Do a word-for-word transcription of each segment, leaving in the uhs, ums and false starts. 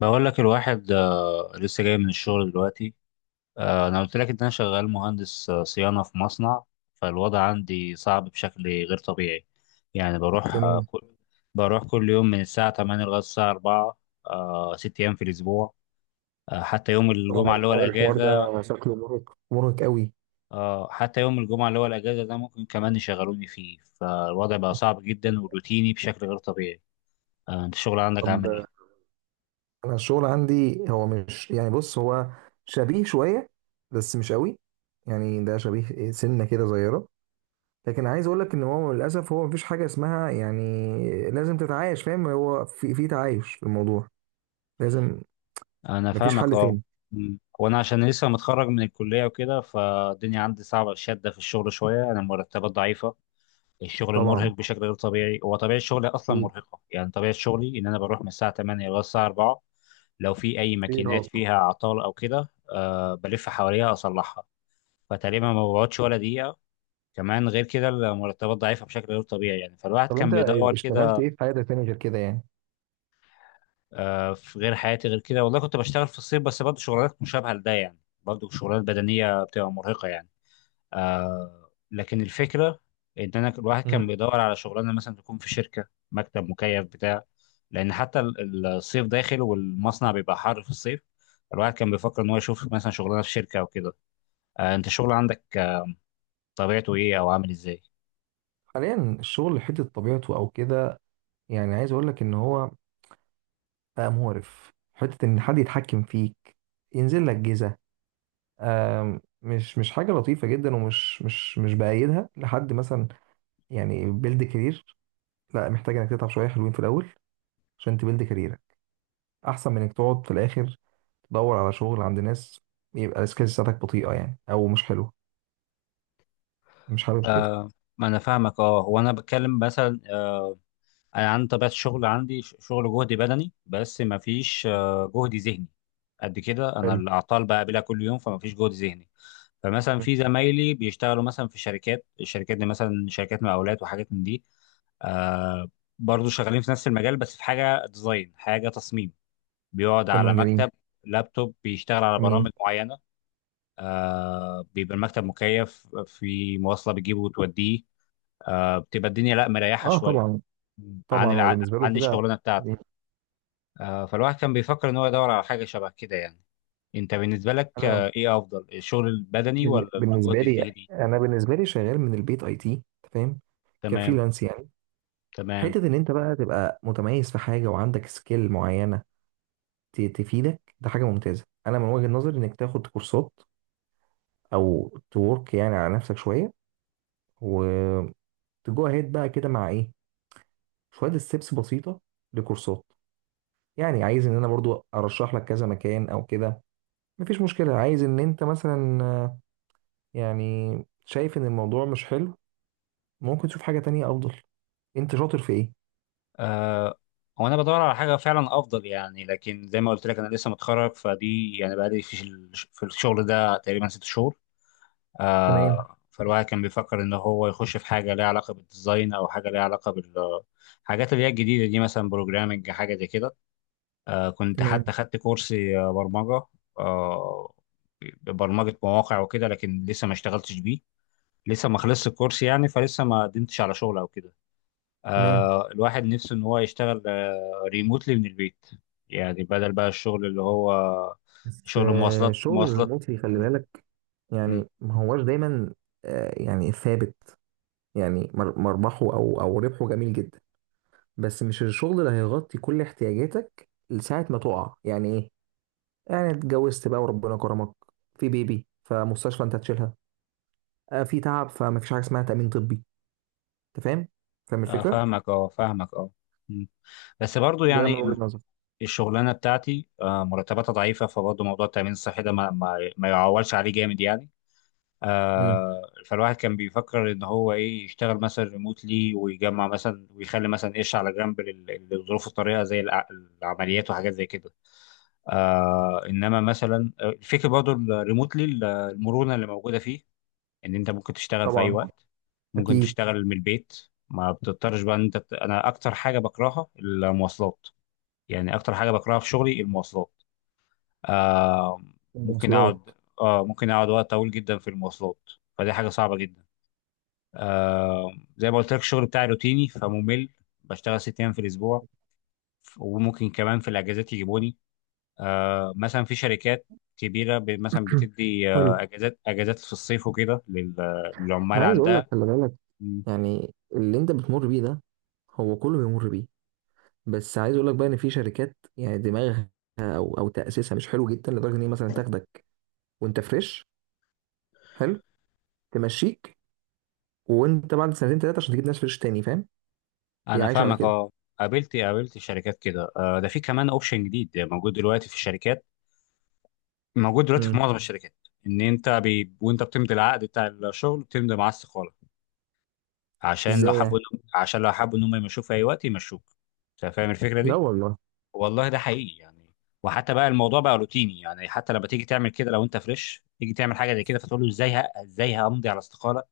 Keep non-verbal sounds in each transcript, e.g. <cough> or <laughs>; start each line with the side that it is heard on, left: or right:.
left: بقول لك الواحد آه، لسه جاي من الشغل دلوقتي. آه، انا قلت لك ان انا شغال مهندس آه، صيانه في مصنع. فالوضع عندي صعب بشكل غير طبيعي. يعني بروح آه،
right: جميل.
left: كل بروح كل يوم من الساعه تمانية لغايه الساعه الرابعه. آه، ست ايام في الاسبوع. آه، حتى يوم
right: طبعا
left: الجمعه اللي هو
right: الحوار الحوار
left: الاجازه
right: ده شكله مرهق مرهق قوي.
left: آه، حتى يوم الجمعه اللي هو الاجازه ده ممكن كمان يشغلوني فيه. فالوضع بقى صعب جدا وروتيني بشكل غير طبيعي. آه، انت الشغل عندك عامل ايه؟
right: طب، انا الشغل عندي هو مش، يعني بص، هو شبيه شويه بس مش قوي. يعني ده شبيه سنه كده صغيره. لكن عايز اقول لك ان هو للاسف، هو مفيش حاجه اسمها، يعني. لازم تتعايش، فاهم؟ هو في في تعايش في الموضوع، لازم.
left: انا
right: مفيش
left: فاهمك
right: حل
left: اه.
right: تاني.
left: مم. وانا عشان لسه متخرج من الكليه وكده فالدنيا عندي صعبه، شاده في الشغل شويه، انا المرتبات ضعيفه. الشغل مرهق
right: طبعا،
left: بشكل غير طبيعي، هو طبيعه شغلي اصلا
right: اكيد
left: مرهقه. يعني طبيعه شغلي ان انا بروح من الساعه تمانية لغايه الساعه الرابعه. لو في اي
right: في
left: ماكينات
right: إرهاق.
left: فيها اعطال او كده أه بلف حواليها اصلحها. فتقريبا ما بقعدش ولا دقيقه. كمان غير كده المرتبات ضعيفه بشكل غير طبيعي يعني، فالواحد
right: طب
left: كان
right: انت
left: بيدور
right: اشتغلت
left: كده.
right: ايه في حياتك تاني غير كده، يعني؟
left: آه، في غير حياتي غير كده والله كنت بشتغل في الصيف، بس برضه شغلانات مشابهة لده يعني. برضه شغلانات بدنية بتبقى مرهقة يعني. آه لكن الفكرة إن أنا الواحد كان
right: مم.
left: بيدور على شغلانة مثلا تكون في شركة، مكتب مكيف بتاع. لأن حتى ال- الصيف داخل والمصنع بيبقى حر في الصيف. الواحد كان بيفكر إن هو يشوف مثلا شغلانة في شركة أو كده. آه أنت الشغل عندك آه، طبيعته إيه أو عامل إزاي؟
right: حاليا الشغل حته طبيعته او كده. يعني عايز اقول لك ان هو بقى مقرف، حتة إن حد يتحكم فيك، ينزل لك جيزة. آم، مش مش حاجة لطيفة جدا، ومش مش مش بأيدها لحد مثلا. يعني بيلد كارير، لا، محتاج إنك تتعب شوية حلوين في الأول عشان تبيلد كاريرك، أحسن من إنك تقعد في الآخر تدور على شغل عند ناس، يبقى السكيلز بتاعتك بطيئة يعني أو مش حلوة. مش حابب كده.
left: آه ما أنا فاهمك أه. هو أنا بتكلم مثلا، انا عندي طبيعه الشغل عندي ش- شغل جهدي بدني بس ما فيش آه، جهد ذهني. قد كده انا
right: حلو.
left: الاعطال بقابلها كل يوم، فما فيش جهد ذهني. فمثلا
right: م.
left: في زمايلي بيشتغلوا مثلا في شركات، الشركات دي مثلا شركات مقاولات وحاجات من دي. آه برضه شغالين في نفس المجال بس في حاجه ديزاين، حاجه تصميم. بيقعد على
right: تمام. جميل.
left: مكتب، لابتوب، بيشتغل على
right: جميل،
left: برامج معينه. آه بيبقى المكتب مكيف، في مواصله بتجيبه وتوديه، آه بتبقى الدنيا لا، مريحه
right: اه،
left: شويه
right: طبعا.
left: عن
right: طبعا هو
left: الع...
right: بالنسبة له
left: عن
right: كده.
left: الشغلانه بتاعتي. آه، فالواحد كان بيفكر ان هو يدور على حاجه شبه كده يعني. انت بالنسبه لك
right: أنا،
left: آه، ايه افضل، الشغل البدني
right: بال-
left: ولا
right: بالنسبه
left: الجهد
right: لي،
left: الذهني؟
right: انا بالنسبه لي شغال من البيت، اي تي، فاهم؟
left: تمام.
right: كفريلانس يعني.
left: تمام.
right: حته ان انت بقى تبقى متميز في حاجه، وعندك سكيل معينه ت- تفيدك، ده حاجه ممتازه. انا من وجهه نظري انك تاخد كورسات، او تورك يعني على نفسك شويه، وتجو اهيد بقى كده مع ايه، شويه ستيبس بسيطه لكورسات. يعني عايز ان انا برضو ارشح لك كذا مكان او كده، مفيش مشكله. عايز ان انت مثلا، آه، يعني، شايف ان الموضوع مش حلو، ممكن تشوف حاجه تانية افضل. انت شاطر في ايه؟
left: آه هو انا بدور على حاجه فعلا افضل يعني، لكن زي ما قلت لك انا لسه متخرج فدي، يعني بقالي في ال- في الشغل ده تقريبا ست شهور.
right: تمام.
left: آه فالواحد كان بيفكر ان هو يخش في حاجه ليها علاقه بالديزاين او حاجه ليها علاقه بال، حاجات اللي هي الجديده دي مثلا بروجرامنج، حاجه زي كده. آه، كنت حتى
right: تمام.
left: خدت كورس آه، برمجة، آه، برمجة مواقع وكده، لكن لسه ما اشتغلتش بيه. لسه ما خلصت الكورس يعني، فلسه ما قدمتش على شغل او كده.
right: تمام.
left: آه، الواحد نفسه ان هو يشتغل ريموتلي من البيت. يعني بدل بقى الشغل اللي هو
right: بس،
left: شغل
right: آه،
left: مواصلات،
right: الشغل
left: مواصلات.
right: الريموتلي، خلي
left: م-
right: بالك.
left: م.
right: يعني ما هواش دايما، آه، يعني، ثابت. يعني مر- مربحه، او او ربحه جميل جدا. بس مش الشغل اللي هيغطي كل احتياجاتك لساعة ما تقع، يعني ايه. يعني اتجوزت بقى وربنا كرمك، في بيبي، فمستشفى انت هتشيلها. آه، في تعب، فما فيش حاجة اسمها تأمين طبي. انت فاهم؟ فاهم
left: آه،
right: الفكرة؟
left: فاهمك اه، فاهمك اه. م. بس برضو
right: ده من
left: يعني
right: وجهة
left: ال-
right: نظري.
left: الشغلانة بتاعتي آه، مرتباتها ضعيفة، فبرضه موضوع التأمين الصحي ده ما ما ما يعولش عليه جامد يعني.
right: امم
left: آه فالواحد كان بيفكر ان هو ايه، يشتغل مثلا ريموتلي ويجمع مثلا ويخلي مثلا قش على جنب لل- للظروف الطارئه زي الع- العمليات وحاجات زي كده. آه انما مثلا آه، الفكره برضه الريموتلي، المرونه اللي موجوده فيه، ان انت ممكن تشتغل في اي
right: طبعا،
left: وقت، ممكن
right: اكيد.
left: تشتغل من البيت، ما بتضطرش بقى ان انت بت... انا اكتر حاجه بكرهها المواصلات. يعني اكتر حاجه بكرهها في شغلي المواصلات. آه ممكن اقعد
right: المواصلات.
left: آه ممكن اقعد وقت طويل جدا في المواصلات، فدي حاجه صعبه جدا. آه زي ما قلت لك الشغل بتاعي روتيني فممل، بشتغل ست ايام في الاسبوع، وممكن كمان في الاجازات يجيبوني. آه مثلا في شركات كبيره ب- مثلا
right: <clears throat>
left: بتدي
right: حلو.
left: آه اجازات اجازات في الصيف وكده لل- للعمال
right: عايز اقول لك،
left: عندها.
right: خلي بالك.
left: م.
right: يعني اللي انت بتمر بيه ده، هو كله بيمر بيه. بس عايز اقول لك بقى، ان في شركات يعني دماغها او او تاسيسها مش حلو جدا، لدرجه ان هي مثلا تاخدك وانت فريش. حلو. تمشيك وانت بعد سنتين ثلاثه، عشان تجيب ناس فريش تاني، فاهم؟ هي
left: انا
right: عايشه على
left: فاهمك
right: كده.
left: اه. قابلت قابلت شركات كده. آه ده في كمان اوبشن جديد موجود دلوقتي في الشركات، موجود دلوقتي في
right: امم
left: معظم الشركات. ان انت بي... وانت بتمضي العقد بتاع الشغل بتمضي معاه استقاله، عشان لو
right: ازاي
left: حبوا
right: يعني؟
left: عشان لو حبوا ان هم يمشوك في اي وقت يمشوك. انت فاهم الفكره
right: لا
left: دي؟
right: والله.
left: والله ده حقيقي يعني. وحتى بقى الموضوع بقى روتيني يعني، حتى لما تيجي تعمل كده لو انت فريش تيجي تعمل حاجه زي كده فتقول له ازاي، ه- ازاي همضي على استقاله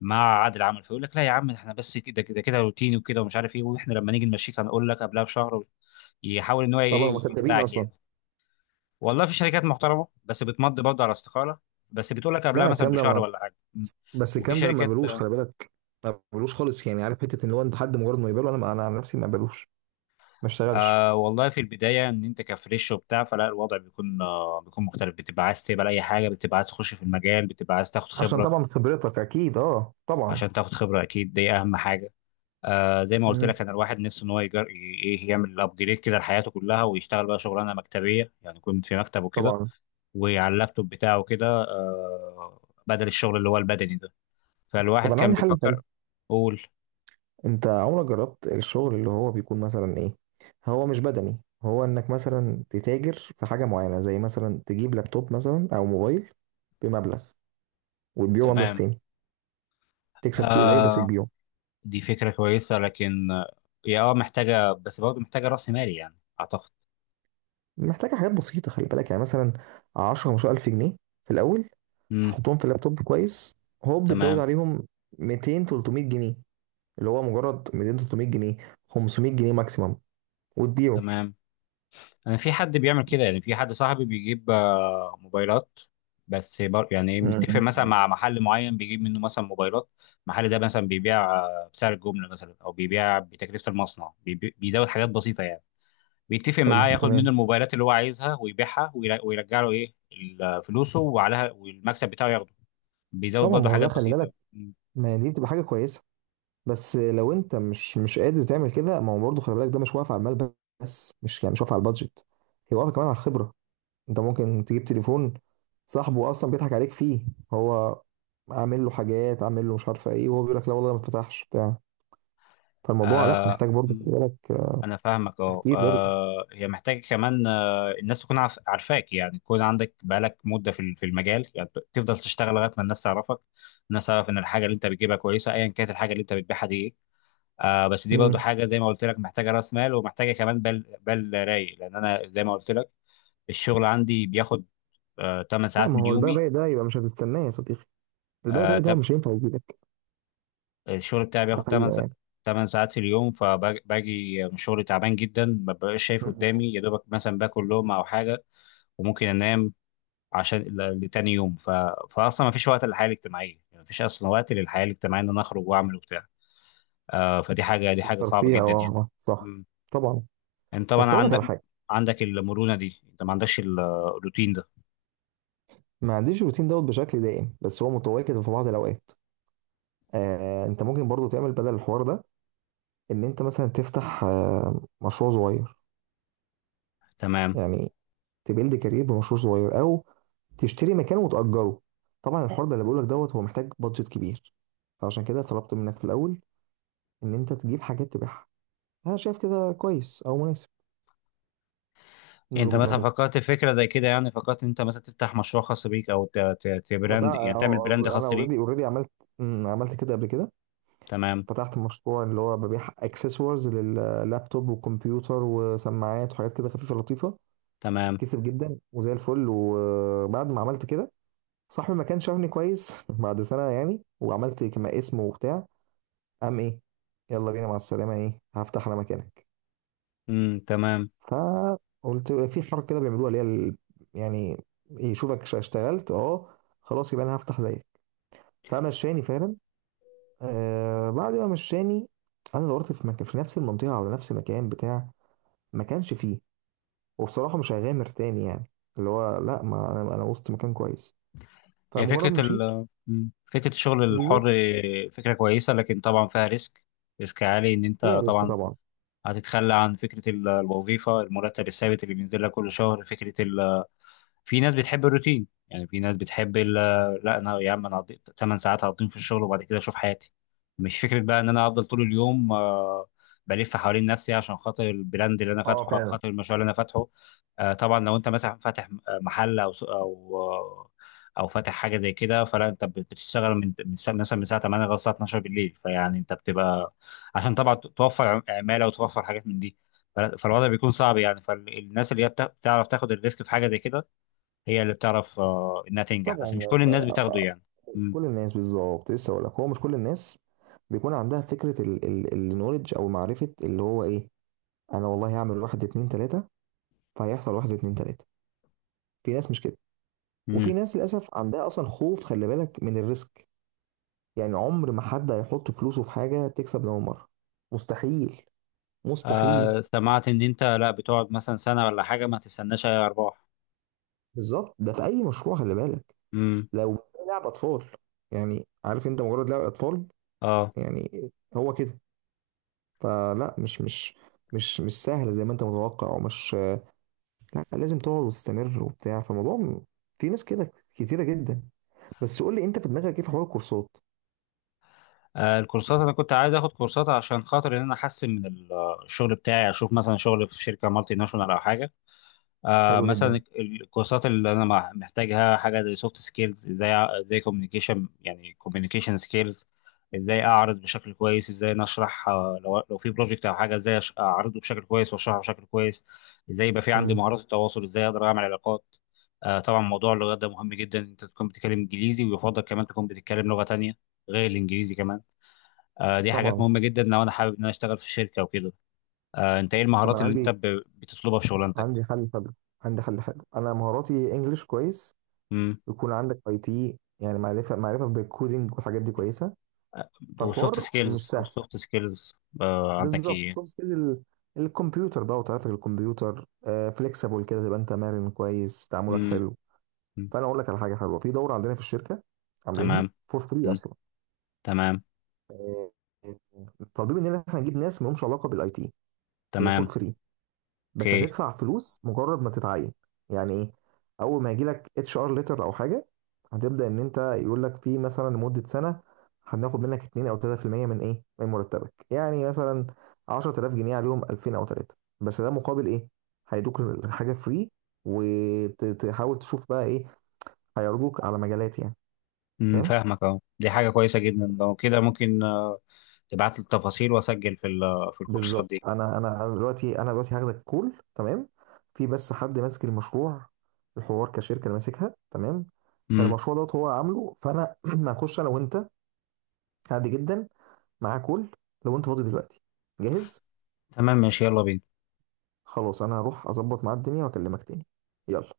left: مع عادل عمل، فيقول لك لا يا عم احنا بس كده كده كده روتيني وكده ومش عارف ايه، واحنا لما نيجي نمشيك هنقول لك قبلها بشهر و- يحاول ان هو
right: طبعا هم
left: ايه،
right: صدقين
left: يخدعك
right: اصلا.
left: يعني. والله في شركات محترمه بس بتمضي برضه على استقاله، بس بتقول لك قبلها
right: لا.
left: مثلا
right: الكلام ده
left: بشهر
right: ما
left: ولا حاجه. م.
right: بس
left: وفي
right: الكلام ده ما
left: شركات.
right: بلوش، خلي بالك. ما بلوش خالص، يعني عارف حته ان هو انت حد مجرد ما يقبله. انا انا عن نفسي ما بلوش، ما اشتغلش.
left: آه والله في البداية إن أنت كفريش وبتاع فلا الوضع بيكون، آه بيكون مختلف، بتبقى عايز تقبل أي حاجة، بتبقى عايز تخش في المجال، بتبقى عايز تاخد
right: عشان
left: خبرة
right: طبعا خبرتك، اكيد، اه، طبعا.
left: عشان تاخد خبرة. أكيد دي أهم حاجة. آه زي ما قلت
right: امم
left: لك أنا الواحد نفسه إن هو يجر... ي- إيه يعمل أبجريد كده لحياته كلها، ويشتغل بقى شغلانة مكتبية يعني يكون في مكتب وكده،
right: طبعا.
left: وعلى اللابتوب بتاعه كده. آه بدل الشغل اللي هو البدني ده.
right: طب
left: فالواحد
right: انا
left: كان
right: عندي حل تاني،
left: بيفكر. قول.
right: انت عمرك جربت الشغل اللي هو بيكون مثلا ايه، هو مش بدني، هو انك مثلا تتاجر في حاجة معينة، زي مثلا تجيب لابتوب مثلا او موبايل بمبلغ، وتبيعه مبلغ
left: تمام.
right: تاني، تكسب فيه قليل بس
left: آه
right: تبيعه.
left: دي فكرة كويسة، لكن آه، هي اه محتاجة، بس برضه محتاجة رأس مالي يعني أعتقد.
right: محتاجة حاجات بسيطة، خلي بالك يعني، مثلا عشرة خمستاشر ألف جنيه ألف جنيه في الأول.
left: امم.
right: هتحطهم في اللابتوب كويس، هوب بتزود
left: تمام.
right: عليهم ميتين تلتمية جنيه، اللي هو مجرد ميتين تلتمية جنيه، خمسمية جنيه ماكسيمم، وتبيعه.
left: تمام. أنا في حد بيعمل كده يعني، في حد صاحبي بيجيب آه، موبايلات، بس بر... يعني متفق
right: مم.
left: مثلا مع محل معين بيجيب منه مثلا موبايلات. المحل ده مثلا بيبيع آه، بسعر الجملة مثلا أو بيبيع بتكلفة المصنع، بيبي... بيزود حاجات بسيطة يعني. بيتفق
right: حلو،
left: معاه ياخد منه
right: تمام.
left: الموبايلات اللي هو عايزها ويبيعها وير- ويرجع له إيه ال- فلوسه وعليها، والمكسب بتاعه ياخده. بيزود
right: طبعا
left: برضه
right: ما هو ده
left: حاجات
right: خلي بالك،
left: بسيطة.
right: ما دي بتبقى حاجة كويسة. بس لو انت مش مش قادر تعمل كده، ما هو برضه خلي بالك، ده مش واقف على المال. بس مش يعني مش واقف على البادجت. هي واقفه كمان على الخبره. انت ممكن تجيب تليفون، صاحبه اصلا بيضحك عليك فيه، هو عامل له حاجات، عامل له مش عارفه ايه، وهو بيقول لك لا والله ده ما اتفتحش بتاع. فالموضوع لا
left: آه
right: محتاج برضه خلي
left: مم.
right: بالك، آه،
left: انا فاهمك اه.
right: تفكير برضه.
left: آه، هي محتاجه كمان آه الناس تكون عارف- عارفاك، يعني تكون عندك بقالك مده في ال- في المجال، يعني ت- تفضل تشتغل لغايه ما الناس تعرفك، الناس تعرف ان الحاجه اللي انت بتجيبها كويسه ايا كانت الحاجه اللي انت بتبيعها دي ايه. آه بس دي برضو
right: امم.
left: حاجه زي ما قلت لك محتاجه راس مال، ومحتاجه كمان بال بال رايق، لان انا زي ما قلت لك الشغل عندي بياخد آه تمانية
right: لا،
left: ساعات
right: ما
left: من
right: هو البال الرايق ده يبقى مش هتستناه، يا صديقي. البال الرايق ده
left: يومي.
right: مش هينفع يجيلك.
left: الشغل بتاعي
right: ده
left: بياخد
right: حقيقه
left: تمانية
right: يعني.
left: تمانية ساعات في اليوم، فباجي من الشغل تعبان جدا، ما ببقاش شايف
right: مم.
left: قدامي، يا دوبك مثلا باكل لقمة او حاجة وممكن انام عشان ل- لتاني يوم ف... فاصلا ما فيش وقت للحياة الاجتماعية يعني، ما فيش اصلا وقت للحياة الاجتماعية ان انا اخرج واعمل وبتاع. آه فدي حاجة دي حاجة صعبة
right: الترفيه، اه،
left: جدا يعني.
right: آه، صح.
left: مم.
right: طبعا.
left: انت طبعا
right: بس اقول لك
left: عندك،
right: على حاجه.
left: عندك المرونة دي، انت ما عندكش ال- الروتين ده.
right: ما عنديش الروتين دوت بشكل دائم، بس هو متواجد في بعض الاوقات. آه انت ممكن برضو تعمل بدل الحوار ده، ان انت مثلا تفتح آه مشروع صغير.
left: تمام.
right: يعني تبيلد كارير بمشروع صغير، او تشتري مكان وتأجره. طبعا الحوار ده اللي بقولك دوت، هو محتاج بادجت كبير. فعشان كده طلبت منك في الاول ان انت تجيب حاجات تبيعها. انا شايف كده كويس او مناسب، من
left: انت
right: وجهة
left: مثلا
right: نظري.
left: فكرت في فكرة زي كده؟ يعني فكرت انت مثلا تفتح مشروع خاص بيك، او ت... ت...
right: فتع-
left: تبراند،
right: اه،
left: يعني تعمل براند
right: آه، انا
left: خاص بيك.
right: اوريدي اوريدي عملت. مم، عملت كده قبل كده.
left: تمام.
right: فتحت مشروع اللي هو ببيع اكسسوارز لللابتوب وكمبيوتر وسماعات وحاجات كده خفيفه لطيفه.
left: تمام.
right: كسب جدا وزي الفل، وبعد ما عملت كده، صاحبي ما كانش شافني كويس <laughs> بعد سنه يعني، وعملت كما اسم وبتاع، قام ايه؟ يلا بينا مع السلامه، ايه؟ هفتح انا مكانك.
left: امم. تمام.
right: فقلت في حركه كده بيعملوها اللي هي ال- يعني، يشوفك ش- اشتغلت، اه، خلاص، يبقى انا هفتح زيك. فمشاني فعلا. آه بعد ما مشاني، انا دورت في مكان في نفس المنطقه، على نفس المكان بتاع. ما كانش فيه. وبصراحة مش هيغامر تاني، يعني اللي هو لا، ما انا انا وسط مكان كويس.
left: هي
right: فمجرد ما
left: فكرة
right: مشيت.
left: ال مم. فكرة الشغل الحر،
right: بالظبط،
left: فكرة كويسة، لكن طبعا فيها ريسك. ريسك عالي، ان انت
right: هي ريسك
left: طبعا
right: طبعا.
left: هتتخلى عن فكرة ال- الوظيفة، المرتب الثابت اللي بينزل لك كل شهر، فكرة ال في ناس بتحب الروتين، يعني في ناس بتحب ال- لا انا يا عم، انا تمانية ساعات هقضيهم في الشغل وبعد كده اشوف حياتي. مش فكره بقى ان انا افضل طول اليوم آه، بلف حوالين نفسي عشان خاطر البراند اللي انا
right: اه
left: فاتحه او
right: فعلا.
left: خاطر المشروع اللي انا فاتحه. آه، طبعا لو انت مثلا فاتح آه، محل او سوق- او آه، او فاتح حاجه زي كده، فلا انت بت- بتشتغل من من الساعة- مثلا من الساعه تمانية لغايه الساعه اتناشر بالليل، فيعني انت بتبقى عشان طبعا توفر عماله وتوفر حاجات من دي. فلا- فالوضع بيكون صعب يعني، فالناس اللي هي بتع- بتعرف تاخد الريسك في حاجه زي كده هي اللي بتعرف آه، انها تنجح،
right: طبعا،
left: بس مش
right: يعني
left: كل الناس
right: أنت-
left: بتاخده يعني.
right: مش
left: مم.
right: كل الناس، بالظبط. لسه اقول لك هو مش كل الناس بيكون عندها فكرة، النولج او معرفة، اللي هو ايه. انا والله هعمل واحد اتنين تلاتة، فهيحصل واحد اتنين تلاتة. في ناس مش كده. وفي
left: مم.
right: ناس للأسف عندها أصلا خوف، خلي بالك، من الريسك. يعني عمر ما حد هيحط فلوسه في حاجة تكسب من أول مرة. مستحيل.
left: آه
right: مستحيل.
left: سمعت ان انت لا بتقعد مثلا سنة ولا حاجة ما تستناش اي ارباح.
right: بالظبط، ده في اي مشروع خلي بالك.
left: مم.
right: لو لعب اطفال، يعني عارف، انت مجرد لعب اطفال.
left: اه.
right: يعني هو كده. فلا، مش مش مش مش سهل زي ما انت متوقع ومش. لا، لازم تقعد وتستمر وبتاع، فالموضوع م- في ناس كده كتيره جدا. بس قول لي، انت في دماغك ايه في حوار الكورسات؟
left: آه، الكورسات انا كنت عايز اخد كورسات عشان خاطر ان انا احسن من ال- آه، الشغل بتاعي، اشوف مثلا شغل في شركة مالتي ناشونال او حاجة. آه
right: حلو جدا.
left: مثلا الكورسات اللي انا مع- محتاجها، حاجه زي سوفت سكيلز، ازاي أع- ازاي كوميونيكيشن، يعني كوميونيكيشن سكيلز، ازاي اعرض بشكل كويس، ازاي نشرح، آه لو لو في بروجكت او حاجه ازاي أش- اعرضه بشكل كويس واشرحه بشكل كويس، ازاي يبقى في عندي
right: امم
left: مهارات التواصل، ازاي اقدر اعمل علاقات. آه طبعا موضوع اللغات ده مهم جدا، انت تكون بتتكلم انجليزي ويفضل كمان تكون بتتكلم لغه تانية غير الانجليزي كمان. آه دي حاجات
right: طبعا.
left: مهمه جدا لو انا حابب ان انا اشتغل في شركه وكده. آه انت ايه المهارات
right: طبعا.
left: اللي انت
right: عندي
left: ب- بتطلبها في شغلانتك؟
right: عندي حل حلو، عندي حل حلو، انا مهاراتي انجليش كويس، يكون عندك اي تي، يعني معرفه معرفه بالكودينج والحاجات دي كويسه.
left: وسوفت
right: فالحوار مش
left: سكيلز
right: سهل.
left: والسوفت سكيلز آه عندك
right: بالظبط،
left: ايه؟
right: سوفت سكيلز ال- الكمبيوتر بقى وطريقتك، الكمبيوتر، آه فليكسبل كده، تبقى انت مرن كويس، تعاملك
left: امم.
right: حلو. فانا اقول لك على حاجه حلوه، في دوره عندنا في الشركه، عاملينها
left: تمام.
right: فور فري
left: مم.
right: اصلا.
left: تمام.
right: آه، طالبين مننا ان احنا نجيب ناس ما لهمش علاقه بالاي تي. هي فور
left: تمام.
right: فري بس
left: اوكي.
right: هتدفع فلوس مجرد ما تتعين. يعني ايه؟ اول ما يجي لك اتش ار ليتر او حاجه، هتبدا ان انت، يقول لك في مثلا لمده سنه، هناخد منك اتنين او تلاتة في المية من ايه، من مرتبك يعني، مثلا عشرة آلاف جنيه عليهم الفين او ثلاثة، بس ده مقابل ايه. هيدوك الحاجه فري، وتحاول تشوف بقى ايه، هيعرضوك على مجالات يعني،
left: امم
right: فاهم.
left: فاهمك اهو، دي حاجه كويسه جدا، لو كده ممكن آه، تبعت لي التفاصيل واسجل في ال- آه، في الكورسات
right: بالظبط،
left: دي.
right: انا انا أنا دلوقتي، انا دلوقتي هاخدك كول، تمام. في بس حد ماسك المشروع، الحوار كشركه اللي ماسكها، تمام.
left: امم،
right: فالمشروع دوت هو عامله، فانا <clears throat> هخش انا وانت، عادي جدا، معاه كول. لو انت فاضي دلوقتي، جاهز.
left: تمام، ماشي، يلا بينا.
right: خلاص، انا هروح اظبط معاه الدنيا واكلمك تاني. يلا.